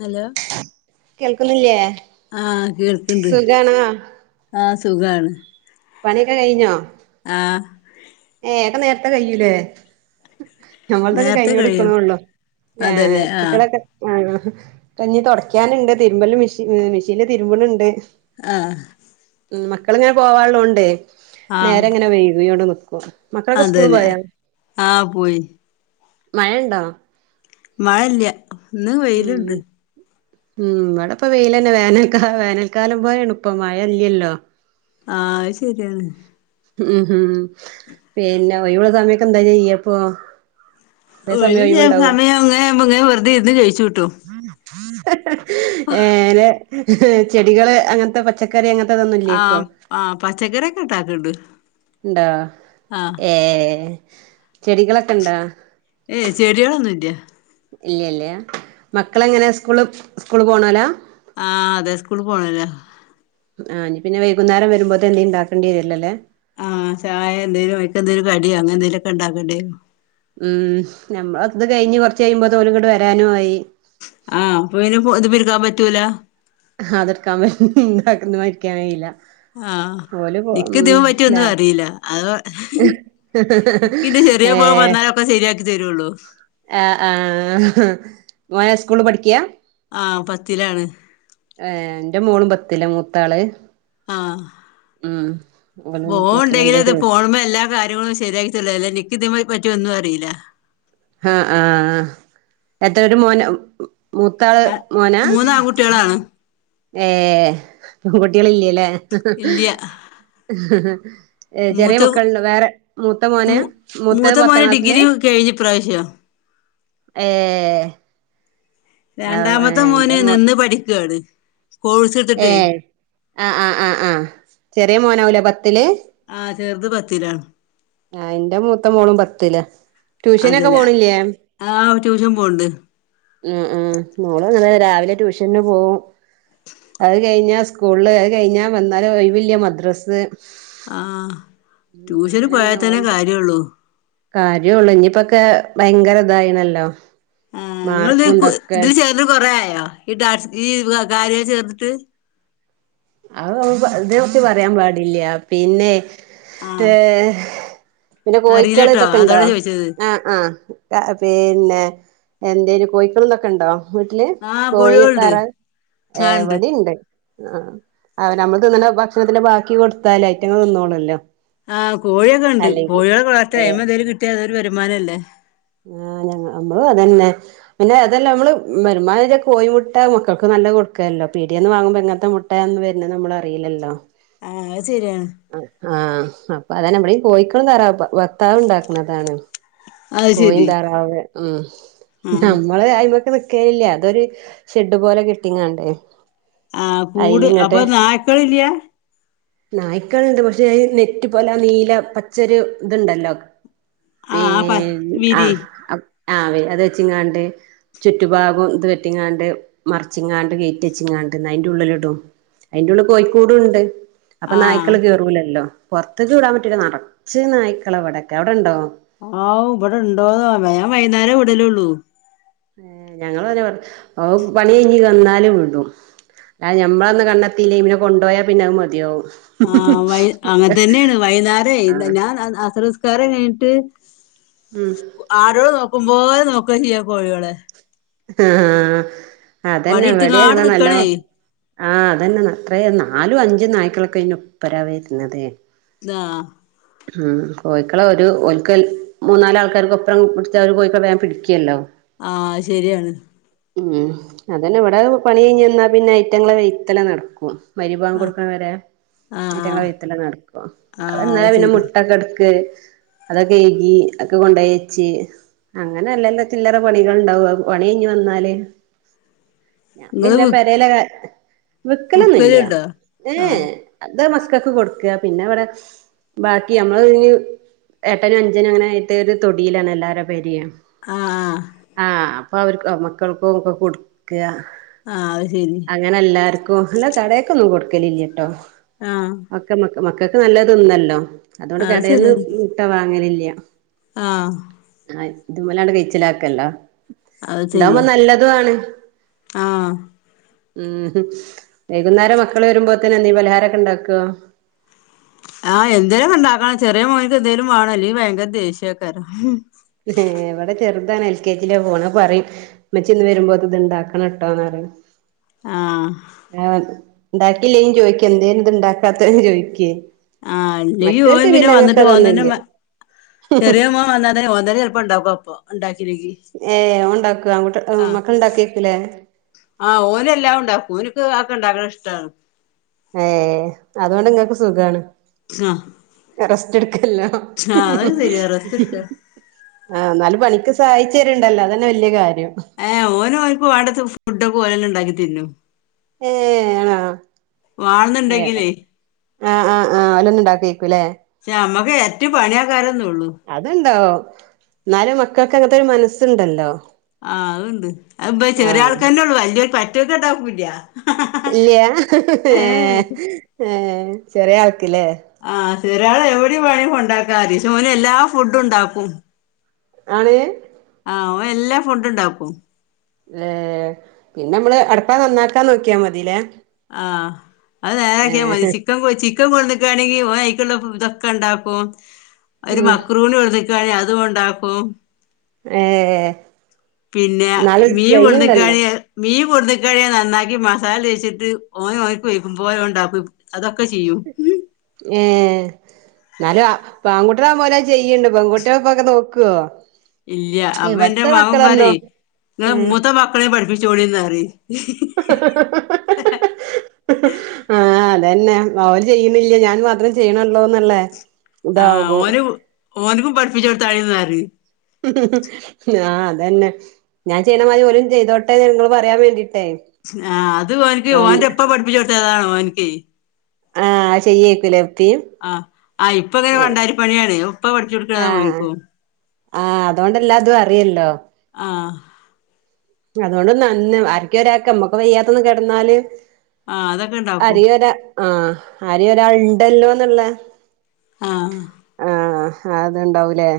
Hello കേൾക്കുന്നില്ലേ ആഹ് കേൾക്ക്ണ്ട് സുഖാണോ ആഹ് സുഖാണ്. പണിയെക്കെ കഴിഞ്ഞോ? ആഹ് വേകം നേരത്തെ. കയൂലെ.. ഞങ്ങൾതൊക്കെ നേരത്തെ കഴിഞ്ഞേണ്ട് കഴിയും നിക്ക്ണെള്ളൂ ഏ... അതല്ലേ ആഹ് കുട്ടിഏളൊക്കെ ആം ഇനി തെടയ്ക്കാന്ണ്ട് തിരുമ്പല് മിഷീൻ ഏ.. മെഷീൻല്തിരുമ്പണണ്ട് ആഹ് മക്കളിങ്ങനെ പോവാനുള്ളോണ്ട് ആഹ് നേരെങ്ങനെ വൈകിയോണ്ട് നിക്കും. മക്കളൊക്കെ സ്കൂള് അതന്നെ പോയോ, ആഹ് പോയി മഴ ഇണ്ടോ? മഴല്ല. ഇന്ന് വെയില്ണ്ട്. ഉം ഇവിടെ ഇപ്പ വെയിലെന്നെ. വേനൽക്കാ.. വേനൽക്കാലം പോലേണ്പ്പൊ മഴ ഇല്ലല്ലോ. ആഹ് അത് ശെരിയാണ്. ഉം ഹും പിന്നെ ഒയിവുള്ള സമയത്തെന്താ ചെയ്യപ്പൊ? ഒഴിവില്ല്യ. സമയം ഇങ്ങനാവുംബോ ഇങ്ങനെ വെറുതെ ഇരുന്ന് കെയിച്ച് കൂട്ടും ഹ്... ഹ് ഏ നെ ചെടികള് അങ്ങൻത്തെ പച്ചക്കറി അങ്ങൻ ആം ആം.. പച്ചക്കറിയൊക്കെ ണ്ടാക്ണ്ട്. ഉണ്ടോ ഏ... ചെടികളൊക്കെണ്ടാ? ഏയ് ചെടികളൊന്നുല്ല്യ. ഇല്ല്യല്ല്യ. മക്കളെങ്ങനെ സ്കൂൾ സ്കൂളിൽപോണോലാ? ആഹ അതെ സ്കൂൾ പോണോലാ ആ ഇഞ്ഞ് പിന്നെ വൈകുന്നേരം വരുമ്പോത്തിന് എന്തെലും ഇണ്ടാക്കെണ്ടിവരൊല്ലൊ ലേ ആഹ് ചായ എന്തേലും അയ്ക് എന്തേലും കടിയാ അങ്ങനെ എന്തേലൊക്കെ ഉണ്ടാക്കെണ്ടേരും. ഉം നമ്മളെ ഔത്ത്ത്തെ കഴിഞ്ഞ് കൊർച്ച് കയുംമ്പോത്തിന് ഓല് ഇങ്ങട്ട് വരാനും ആയി ആഹ അപ്പൊ പിന്നെ ഫോ ഇതിന്മെ ഇരിക്കാൻ പറ്റൂല. [unintelligible] ആ ഓല് പോ ഇക്ക് ഉം ഇതിമെപറ്റി ഒന്നു ലാ അറീല അത ഇക്ക് ചെറിയ മോ ഏ വന്നാലൊക്കെ സെരിയാക്കി തെരുഒള്ളൂ ആ ആ മോന് സ്കൂള് പഠിക്യ ആ പത്തിലാണ് ഏ എന്റെ മോളും പത്തില മൂത്താള് ആ ഉം ഓലും ഫേൺണ്ടെങ്കില് പത്തിലെന്റെ ഇത് ചോ ഫോൺമേല്ല കാര്യങ്ങളും സെരിയാക്കിത്തെര്ല അല്ലാ ഇനിക്കിതിമേ പ ഒന്നു അറീല ആ ആ എത്രെ ഒരു മോന് മൂത്താള് മോനാ മൂന്ന് ആൺകുട്ടികളാണ് ഏ പെങ്കുട്ട്യേളില്ല്യാ ലേ ഇല്ല്യ ഏ ചെറിയേ മൂത്ത മക്കള്ണ്ടേ വേറെ മൂത്തേ മോനാ മൂ മൂത്തേ മൂത്ത പത്താം മോന് ക്ലാസ്സില് ഡിഗ്രി കഴിഞ്ഞ് ഇപ്രാവശ്യം ഏ രണ്ടാമത്തെ മോന് നിന്ന് പഠിക്കാണ് കോഴ്സ് ഏ എടുത്തിട്ടേ ആ ആ ആ ആ ചെറിയെ മോനാവുലേ പത്തില് ആ ചെർത് പത്തിലാണ് ആ ഇന്റെ മൂത്തമോളും പത്തിലാ ട്യൂഷനൊക്കെ അതേലെ പോണില്ലേ ആഹ് ട്യൂഷൻ പോണ്ട് ഉം ഉം മോള് അങ്ങനെ രാവിലെ ട്യൂഷന്ന് പോവും അത് കഴിഞ്ഞാ സ്കൂള്ള് അത് കയ്ഞ്ഞാ വന്നാല് ഒഴിവില്ല മദ്രസ്സ് ആ ടൂഷൻ അങ്ങനങ്ങനെ ഓൽത് കാര്യോള്ളൂ ഇനിപ്പൊക്കേ ഭയങ്കര ഇതായിണല്ലോ ആ ഇങ്ങൾത് മാർക്കും ഇതൊക്കെ ഇതില് ചേർന്ന്ട്ട് കൊറേ ആയേ ! ! ! ! ! ! ! ! ! ! അ [unintelligible] ഇതിനെ കുറിച്ച് പറയാപാടില്യ പിന്നെ ഏ ആഹ് പിന്നെ കോയിക്കള് അറിയില്ലട്ടോ ഇതൊക്കെണ്ടോ അതോണ്ടാ ചോദിച്ചത് ആ ആ പിന്നെ എന്തേനു കോയിക്കളു ഇതൊക്കെണ്ടോ വീട്ടില് ആഹ് കോയി കോഴികളുണ്ട് താറാവ് ഏ ആണ്ട് ഇവടീണ്ട് ആ ആ ഞമ്മൾ തിന്ണ ഭക്ഷണത്തിന്റെ ബാക്കി കൊടുത്താൽ ഐറ്റങ്ങൾ തിന്നോളല്ലോ ആ കോഴിയൊക്കെണ്ട് കോഴിയോളെ വളർത്തിയാ ഏഹ് അയ്മെന്തേലുങ്കിട്ട്യ അതൊരു വരുമാനല്ലേ ആ ഞ മ്മളു അതന്നെ പിന്നേ അതെല്ല മ്മള് വരുമാനളെ കോയിമുട്ട മക്കൾക്ക് നല്ല കൊ കൊടുക്കല്ലോ പീടിയന്ന് വാങ്ങുമ്പോ എങ്ങത്തെ മുട്ടയാന്ന് വെര്നേന്ന് അമ്മളറിയില്ലല്ലോ ആഹ് അത് ശരിയാണ് ആ അപ്പതന്നെ അമ്മളീ കേയികളും താറാവും ഇപ്പം വർത്താവ്ണ്ടാക്ക്ണതാണ് അത് കോയിം ശരി താറാവ് ഉം ആഹ് ഞമ്മള് അയ്മക്ക് ന് ക്കേലില്യ [unintelligible] അതൊര് ഷെഡ് പോലെ കെട്ടിങ്ങാണ്ടേ ആ കൂട് അപ്പൊ നായക്കളില്ല നായ്ക്കള്ണ്ട് പക്ഷെ നെറ്റ് പോലെ നീല പച്ചരു ഇത്ണ്ടല്ലോ ആ ആപ്പ ആ ആ അത് വെച്ചിങ്ങാണ്ട് ചുറ്റുഭാഗും ഇത് കെട്ടിങ്ങാണ്ട് മറച്ചിങ്ങാണ്ട് ഗേറ്റ് വേച്ചിങ്ങാണ്ട് അതിന്റെ ഉള്ളിൽ ഇടും അയിന്റ ഉള്ള്ൽ കോയിക്കൂടുണ്ട് അപ്പൊ ആഹ് നായ്ക്കള് കേറൂലല്ലോ പൊർത്ത്ക്ക് വിടാം പറ്റുല നറച്ച് നായ്ക്കളവടെക്കെ അവടെണ്ടോ ഇവിടെണ്ടോന്നോ [unintelligible] ഞാൻ വൈന്നേരേ വിടലേള്ളൂ ഏ ഞങ്ങള് അതേ പോലെ ഓൻ പണി കയ്ഞ് വന്നാല് വിടും [unintelligible] ഞമ്മളൊന്ന് കണ്ണേത്തിലേൽ പിന്നെ കൊണ്ടോയാ പിന്നെ അത്‌ മതിയാവു ആ വൈ അങ്ങൻതന്നേണ് വൈന്നാരേ ആഹ് ഞാൻ അസ്റ്സ്കാര കയ്ഞ്ട്ട് ഉം ആടാളെ നോക്കുമ്പോലെ നോക്ക ചെയ്യ കോയാളെ ആ അതെന്നെ ഇവടീ എടുത്തങ്ങാട് അങ്ങനെന്നെ നല്ലോ നിക്കണേ ആ അതന്നെ മക്കളെ നാലും അഞ്ചും നായ്ക്കളൊക്കെനൊ പ്പരാ വരുന്നത് ആഹ ഉ കോഴിക്കളെ ഒരു ഒൽക്ക് മൂന്നാല് ആൾക്കാരോപ്പരം പിടിച്ച ഒരോ കോഴിക്കളെ വേം പിടിക്കല്ലോ ആഹ ശരിയാണ് ഉം അതന്നെ ഇവിടെ പണി കഴിഞ്ഞ് വന്നാ പിന്നെ ഐറ്റങ്ങളെ വെയിത്തലെ നടക്കും. മഗ്രിഭാംഗ് ആ കൊടുക്ക്ണ വരെ ആ ആ ഇറ്റങ്ങളെ വൈത്തലെ നടക്കും. ആ അ എന്നാ അത് പിന്നെ ശരി മുട്ടക്കെടുക്ക് അതൊക്കെ കഴുകി, അഒക്കെ കൊണ്ടെയച്ച് അങ്ങനെ അല്ലറ ചില്ലറ പണികൾ ഉണ്ടാവും പണിയിഞ്ഞ് വന്നാല് ഞാൻ നിങ്ങള് പിന്നെ വി പെരേലെ വിക്കലൊന്നൂല്ല വിക്കലുണ്ടോ ഏ ആ ഏ അത ക്കൾക്ക് കൊടുക്ക, പിന്നെ അവിടെ ബാക്കി നമ്മള് ഇ എട്ടനും അഞ്ചനും അങ്ങനായിട്ട് ഒരു തൊടീലാണ് എല്ലാരെ പെരിം. ആ ആ അപ്പം അവർക്ക് മക്കൾക്കും ഒക്ക കൊടുക്കുക ആഹ അത് ശരി ഓ അല്ല കടേക്കൊന്നും കൊട്കലില്ല്യട്ടോ ആഹ് മക്കൾക്ക് നല്ലതൊന്നല്ലോ അതുകൊണ്ട് കടേന്ന് മുട്ട വാങ്ങലില്ല. ആഹ് ആ ഇതിമ്മലാണ് കയ്ച്ചിലാക്കല്ലൊ അത് ഇതാകുമ്പോ ശരിയാ നല്ലതു ആണ്. ആ ഉം ഹും. വൈകുന്നേരം മക്കള് വരുമ്പോത്തിന് എന്തേം പലഹാരൊക്കെ ഉണ്ടാക്കോ? ആ എന്തേലും ഉണ്ടാക്കണം ചെറിയ മോൻക്ക് എന്തേലും വേണം അല്ലെങ്കി ഭയങ്കര ദേഷ്യേക്കാരം. ഏ ഇവിടെ ചെറുതാണ് എൽ കെ ജിലെ പോണെ പറിം മ്മച്ചി ഇന്ന് വരുമ്പോ ഇത് ഇണ്ടാക്കണം ട്ടോന്ന് പറിം. ആ [unintelligible] ആ ഉണ്ടാക്കില്ലെ ചോയ്ക്കു എന്തേ ഇന്ന് ഇണ്ടാക്കാത്തേന്ന് ചോയ്ക്കേ ആ നീ പോയി പിന്നെ വന്നിട്ട് പോന്നെ അങ്ങനത്തെതൊന്നുല്ല ചെറിയ മോൻ വന്നാ തന്നെ ചെലപ്പണ്ടാക്കപ്പൊ ഉണ്ടാ ഏ ഓൻ ഉണ്ടാക്കോ ആങ്കുട്ടി ആഹ് മക്കള് ഇണ്ടാക്കെയ്ക്കുലെ? ആഹ് ഓനെല്ലാം ഉണ്ടാക്കും. ഓന്ക്ക് അതൊക്കെ ഇണ്ടാക്ക്ണ ഇഷ്ടാണ്. ഏ അതോണ്ട് ഇങ്ങക്ക് സുഖാണ്. അ റെസ്റ്റ് എടുക്കല്ല റെസ്റ്റ് എടുക്ക ആഹ് എന്നാല് പണിക്ക് സഹായിച്ചുരുണ്ടല്ലോ അതന്നെ വല്യ കാര്യം ഏ ഓന് ഓന്ക് വേണ്ട ഫുഡൊക്കെ ഓനന്നെ ഉണ്ടാക്കി തിന്നും ഏ ആണാ വാള്ന്നണ്ടെങ്കിലേ ആഹ് ആ് ആഹ് അലൊന്നുണ്ടാക്കേ നമ്മക്ക് ഏറ്റ പണിയക്കാരൊന്ന ഉള്ളു അത്ണ്ടാവും എന്നാലും മക്കൾക്ക് അങ്ങനത്തെ ഒരു മനസ്സുണ്ടല്ലോ ആഹ് അത് അ ചെറിയ ആഹ് ആൾക്കാരെ ഉള്ളു വലിയൊരു മറ്റോൽക്ക് രണ്ടാക്കൂല്ല ഇല്ല ഏ ഏ ചെറിയ ആൾക്കില്ലേ ചെറിയ ആളെ എവിടെ കൊണ്ടാക്കാ ഓന് എല്ലാ ഫുഡും ഉണ്ടാക്കും ആണ് ആഹ് ഓൻ എല്ലാ ഫുഡ് ഉണ്ടാക്കും ഏ പിന്നെ നമ്മള് അടപ്പാ നന്നാക്കാ നോക്കിയാ മതിലെ ആഹ് അത് നേരക്കിയാ മതി ചിക്കൻ കൊച്ചി ചിക്കൻ കൊട്ന്നക്കുണെങ്കിൽ ഇതൊക്കെ ഉണ്ടാക്കും ഒരു ഉം മക്രൂണി കൊ മക്രുണി അതും ഉണ്ടാക്കും ഏ പിന്നെ മീൻ [unintelligible] മീ [unintelligible] കഴിയ നന്നാക്കി മസാല തേച്ചിട്ട് ഓ ഓന്ക്ക് [unintelligible] പോയൊണ്ടാക്കും അതൊക്കെ ചെയ്യും ഉം ഏഹ് ന്നാലും ആ പ്പ ആൺകുട്ടികൾ ആവുമ്പം ഓലത് ചെയ്യ്ണ്ട് പെൺകുട്ട്യള് ഇപ്പ അത് നോക്കുവോ ഇല്ല്യ അപ്പൊ എന്റെ മകൻ പാറയേ നിങ്ങടെ ഉം മൂത്ത മക്കളെ പഠിപ്പിച്ചോളിന്ന് പറയും [unintelligible] ആഹ് അതന്നെ ഓര് ചെയ്യുന്നില്ല ഞാൻ മാത്രേ ചെയ്യണള്ളോന്നല്ലേ ആഹ് ഓരു ഓനക്കും പഠിപ്പിച്ചടുത്താഴിന്ന് പറയും ആഹ് അതന്നെ ഞാൻ ചെയ്യണമാതിരി ഓരും ചെയ്തോട്ടെ നിങ്ങള് പറയാൻ വേണ്ടിട്ട് സ്നാ അത് ഒനിക്ക് ഓന്റെ ഇപ്പ പഠിപ്പിച്ച് കൊടുത്തതാണ് ഓൻക്കെ ആഹ് ചെയ്യേക്കൂലേ ഇപ്പി ആഹ് ആഹ് ഇപ്പ ദെ വണ്ടാരി പണിയാണ് ഉപ്പ പഠിച്ചു കൊടുക്കണത ആഹ് ഓര്ക്ക് ആഹ് അതുകൊണ്ടല്ലാതും അറിയല്ലോ ആഹ് അതുകൊണ്ട് നന്ന് ആര്ക്കുഒരാക്ക നമ്മക്ക വയ്യാത്തൊന്ന് കെടന്നാല് ആഹ് അതൊക്കെ ഇണ്ടാക്കും ആഹ് [unintelligible] ഒരാൾ ഉണ്ടല്ലോന്നുള്ള ആഹ് ആഹ് അത് ഉണ്ടാവൂലേ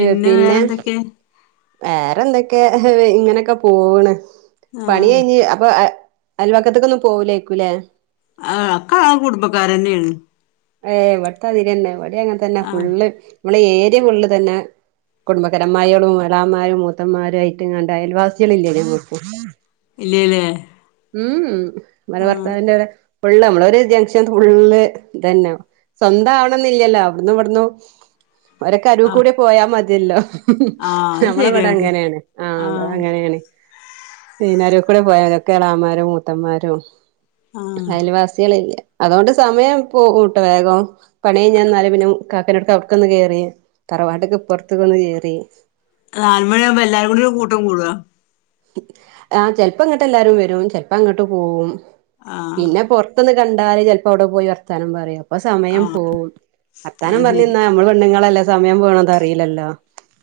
ഏഹ് പിന്നെ വേറെന്തൊക്കെ ഇങ്ങനെയൊക്കെ പോണ് പണി ആഹ് കയിഞ്ഞു അപ്പൊ അയൽവക്കത്തേക്കൊന്നും പോവില്ലേരിക്കൂല്ലേ ആഹ് ഒക്കാ കുടുംബക്കാരന്നെയാണ് ഏഹ് ഇവിട്ത്തെ ആതിരെന്നെ ഇവിടെ അങ്ങനെ തന്നെ ആഹ് ഫുള്ള് നമ്മളെ ഏരിയ ഫുള്ള് ഇതെന്നെ കുടുംബക്കരമ്മായികളും എളാമാരും മൂത്തന്മാരും ആയിട്ട് ഇങ്ങാണ്ട് അയൽവാസികളില്ലേ ഞമുക്ക് ഇല്ല്യ ല്ലേ ഉം മ്മടെ ഭർത്താവിറെകൂടെ ഫുള്ള് നമ്മളൊ ഒരു ജംഗഷൻ ഫുള്ള് തന്നെ സ്വന്തം ആവണം എന്നില്ലല്ലോ അവിടന്ന് ഇവിടന്ന് ഒരൊക്കെ ആഹ് അരുവിക്കൂടി പോയാൽ മതി അതല്ലോ ആഹ് അത് നമ്മളെവിടെ ശരിയാണ് അങ്ങനെയാണ് ആഹ് ഇവടെ അങ്ങനെയാണ് [unintelligible] കൂടെ പോയതി ഒക്കെ എളാമാരും മൂത്തമ്മാരും ആഹ് അയൽവാസികളില്ല അതൊണ്ട് സമയം പോകുട്ട വേഗം പണി കയ്ഞ്ഞെന്നാല് പിന്നെ കാക്കനോട്ക്ക് അവ്ട്ക്കൊന്ന്കേറി തറവാട്ട്ക്ക് ഇപ്പൊർത്ത്ക്ക് ഒന്ന് ഏറി ആ നാലുമണി ആവുമ്പോ എല്ലാരും കൂടി ഒരു കൂട്ടം കൂടോ ആ ചെൽപ്പങ്ങോട്ട് എല്ലാരും വരും ചെൽപ്പ അങ്ങോട്ട് പോവും ആഹ് പിന്നെ പൊർത്ത്ന്ന് കണ്ടാല് ചെൽപ്പോ അവ്ടെ പോയി വർത്താനം പറയും അപ്പൊ സമയം ആഹ് പോവും അത് വർത്താനം ശരി പർഞ്ന്നാ നമ്മള് പെണ്ണുങ്ങളല്ലേ സമയം പോണതറിയില്ലല്ലോ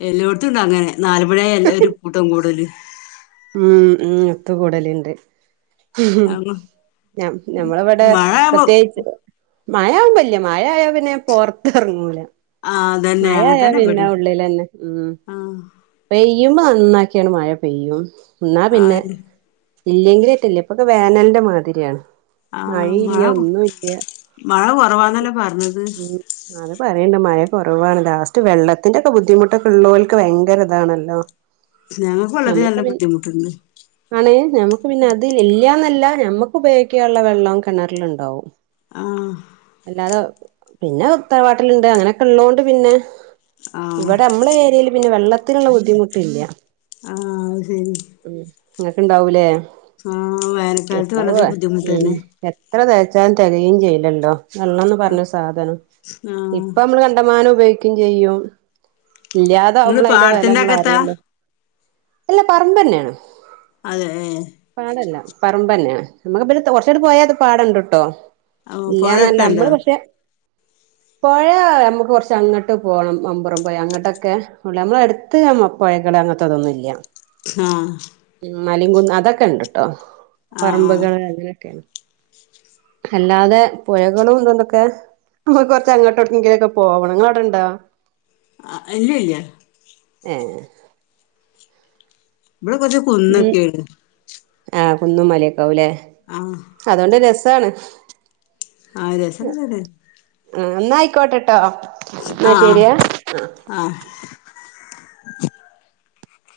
എല്ലോട്ത്തുണ്ട് അങ്ങനെ നാല് മണി ആയാ എല്ലാരും കൂട്ടം കൂടല് ഉം ഉം ഒത്ത് കൂടല്ണ്ട് ഞ ഞമ്മളവടെ മഴ ആവുമ്പോ പ്രത്യേകിച്ച് മഴാവുമ്പ ഇല്ല്യ മഴായാ പിന്നെ ഞാൻ പൊർത്തെർങ്ങൂല ആഹ് അതന്നെ അങ്ങനെ മഴായാ തന്നെ പിന്നെ ഇബടേം ഉള്ളിലന്നെ ഉം ആഹ് പെയ് പെയ്യുമ്പോ നന്നാക്യാണ് മഴ പെയ്യും എന്നാ പിന്നെ ആഹ് ഇല്ലെങ്കിലേറ്റല്ല്യ ഇപ്പൊക്കെ വേനൽന്റെ മാതിരിയാണ് ആഹ് മഴിം മഴ ല്ല്യാ ഒന്നും ല്ല്യാ മഴ കുറവാന്നല്ലേ പറഞ്ഞത് ഉം [unintelligible] പറയിണ്ട് മഴ കുറവാണ്. ലാസ്റ്റ് വെള്ളത്തിന്റെ ഒക്കെ ബുദ്ധിമുട്ടൊക്കെ ഉള്ളോൽക്ക് ഭയങ്കര ഇതാണല്ലോ. ഞങ്ങൾക്ക് വെള്ളത്തിന് നമുക്ക് നല്ല പിൻ ബുദ്ധിമുട്ടുണ്ട് [unintelligible] നമ്മുക്ക് പിന്നെ അത് ഇല്ല്യാ ന ല്ലാ ഞമ്മക്ക് ഉപയോഗിക്കാള്ള വെള്ളം കിണറിലിണ്ടാവും. ആഹ് അല്ലാതെ പിന്നെ തറവാട്ടിലുണ്ട് അങ്ങനെ, ള്ളോണ്ട് പിന്നെ ആഹ് ഇവിടെ മ്മള ഏരിയല് പിന്നെ വെള്ളത്തിന്ള്ള ബുദ്ധിമുട്ട് ഇ ല്ല ആഹ് അഹ് ശെരി. അങ്ങക്കെ ഇണ്ടാവൂലേ വേനൽക്കാലത്ത് വെള്ളത്തിന് ബുദ്ധിമുട്ട് ഉം തന്നെ എത്ര തേചാലു ൻ തികയും ചെയ്ലല്ലോ വെള്ളന്ന് പറഞ്ഞ സാധനം. ആഹ് മാനം ഉപയോഗിക്കും ചെയ്യും നിങ്ങള് ഇല്ലാതാവുമ്പോൾ അതിന്റെ വെല പാടത്തിന്റെ നമ്മള് അകത്താ അറിയുള്ളു. എല്ലാ പറമ്പ് തന്നെണ്. അതെ ഏ. പറമ്പെന്ന്യാണ് നമ്മക്ക് കൊറച്ചാണ്ട് പോയാ പിന്നെ പാടണ്ട്ട്ടോ ഏഹ് പുഴയൊക്കെ ഉണ്ടോ നമ്മള് പക്ഷെ പാ. ഴയ നമക്ക് കുറച്ച് അങ്ങട്ട് പോണം മമ്പുറം പോയ അങ്ങട്ടൊക്കെ നമ്മള എടുത്ത് ഞ പുഴകടവ് അങ്ങത് അതൊന്നു ഇല്ല. ആഹ്. മലി കുന്ന് അതൊക്കെ ഉണ്ട് കേട്ടോ ആഹ് പറമ്പുകൾ അങ്ങനെയൊക്കെണ്. അല്ലാതെ പുഴകളുംണ്ടൊക്കെ നമ്മുക്ക് കുറച്ച്ങ്ങട്ട് എവ്ട്കെങ്കിലൊക്കെ പോവണം ങ്ങള്വ്ടെണ്ടോ? ആ അല്ലല്ല. ഏ. ഇടെ കൊറച് കുന്നൊ കേണ്. ആഹ് കുന്നും മലക്കാവല്ലേ ആഹ് അതോണ്ട് രസാണ്. ആഹ് രസഒക്കെ തന്നെ. എന്നന്നായിക്കോട്ടെട്ടോ. ആഹ് ആഹ്.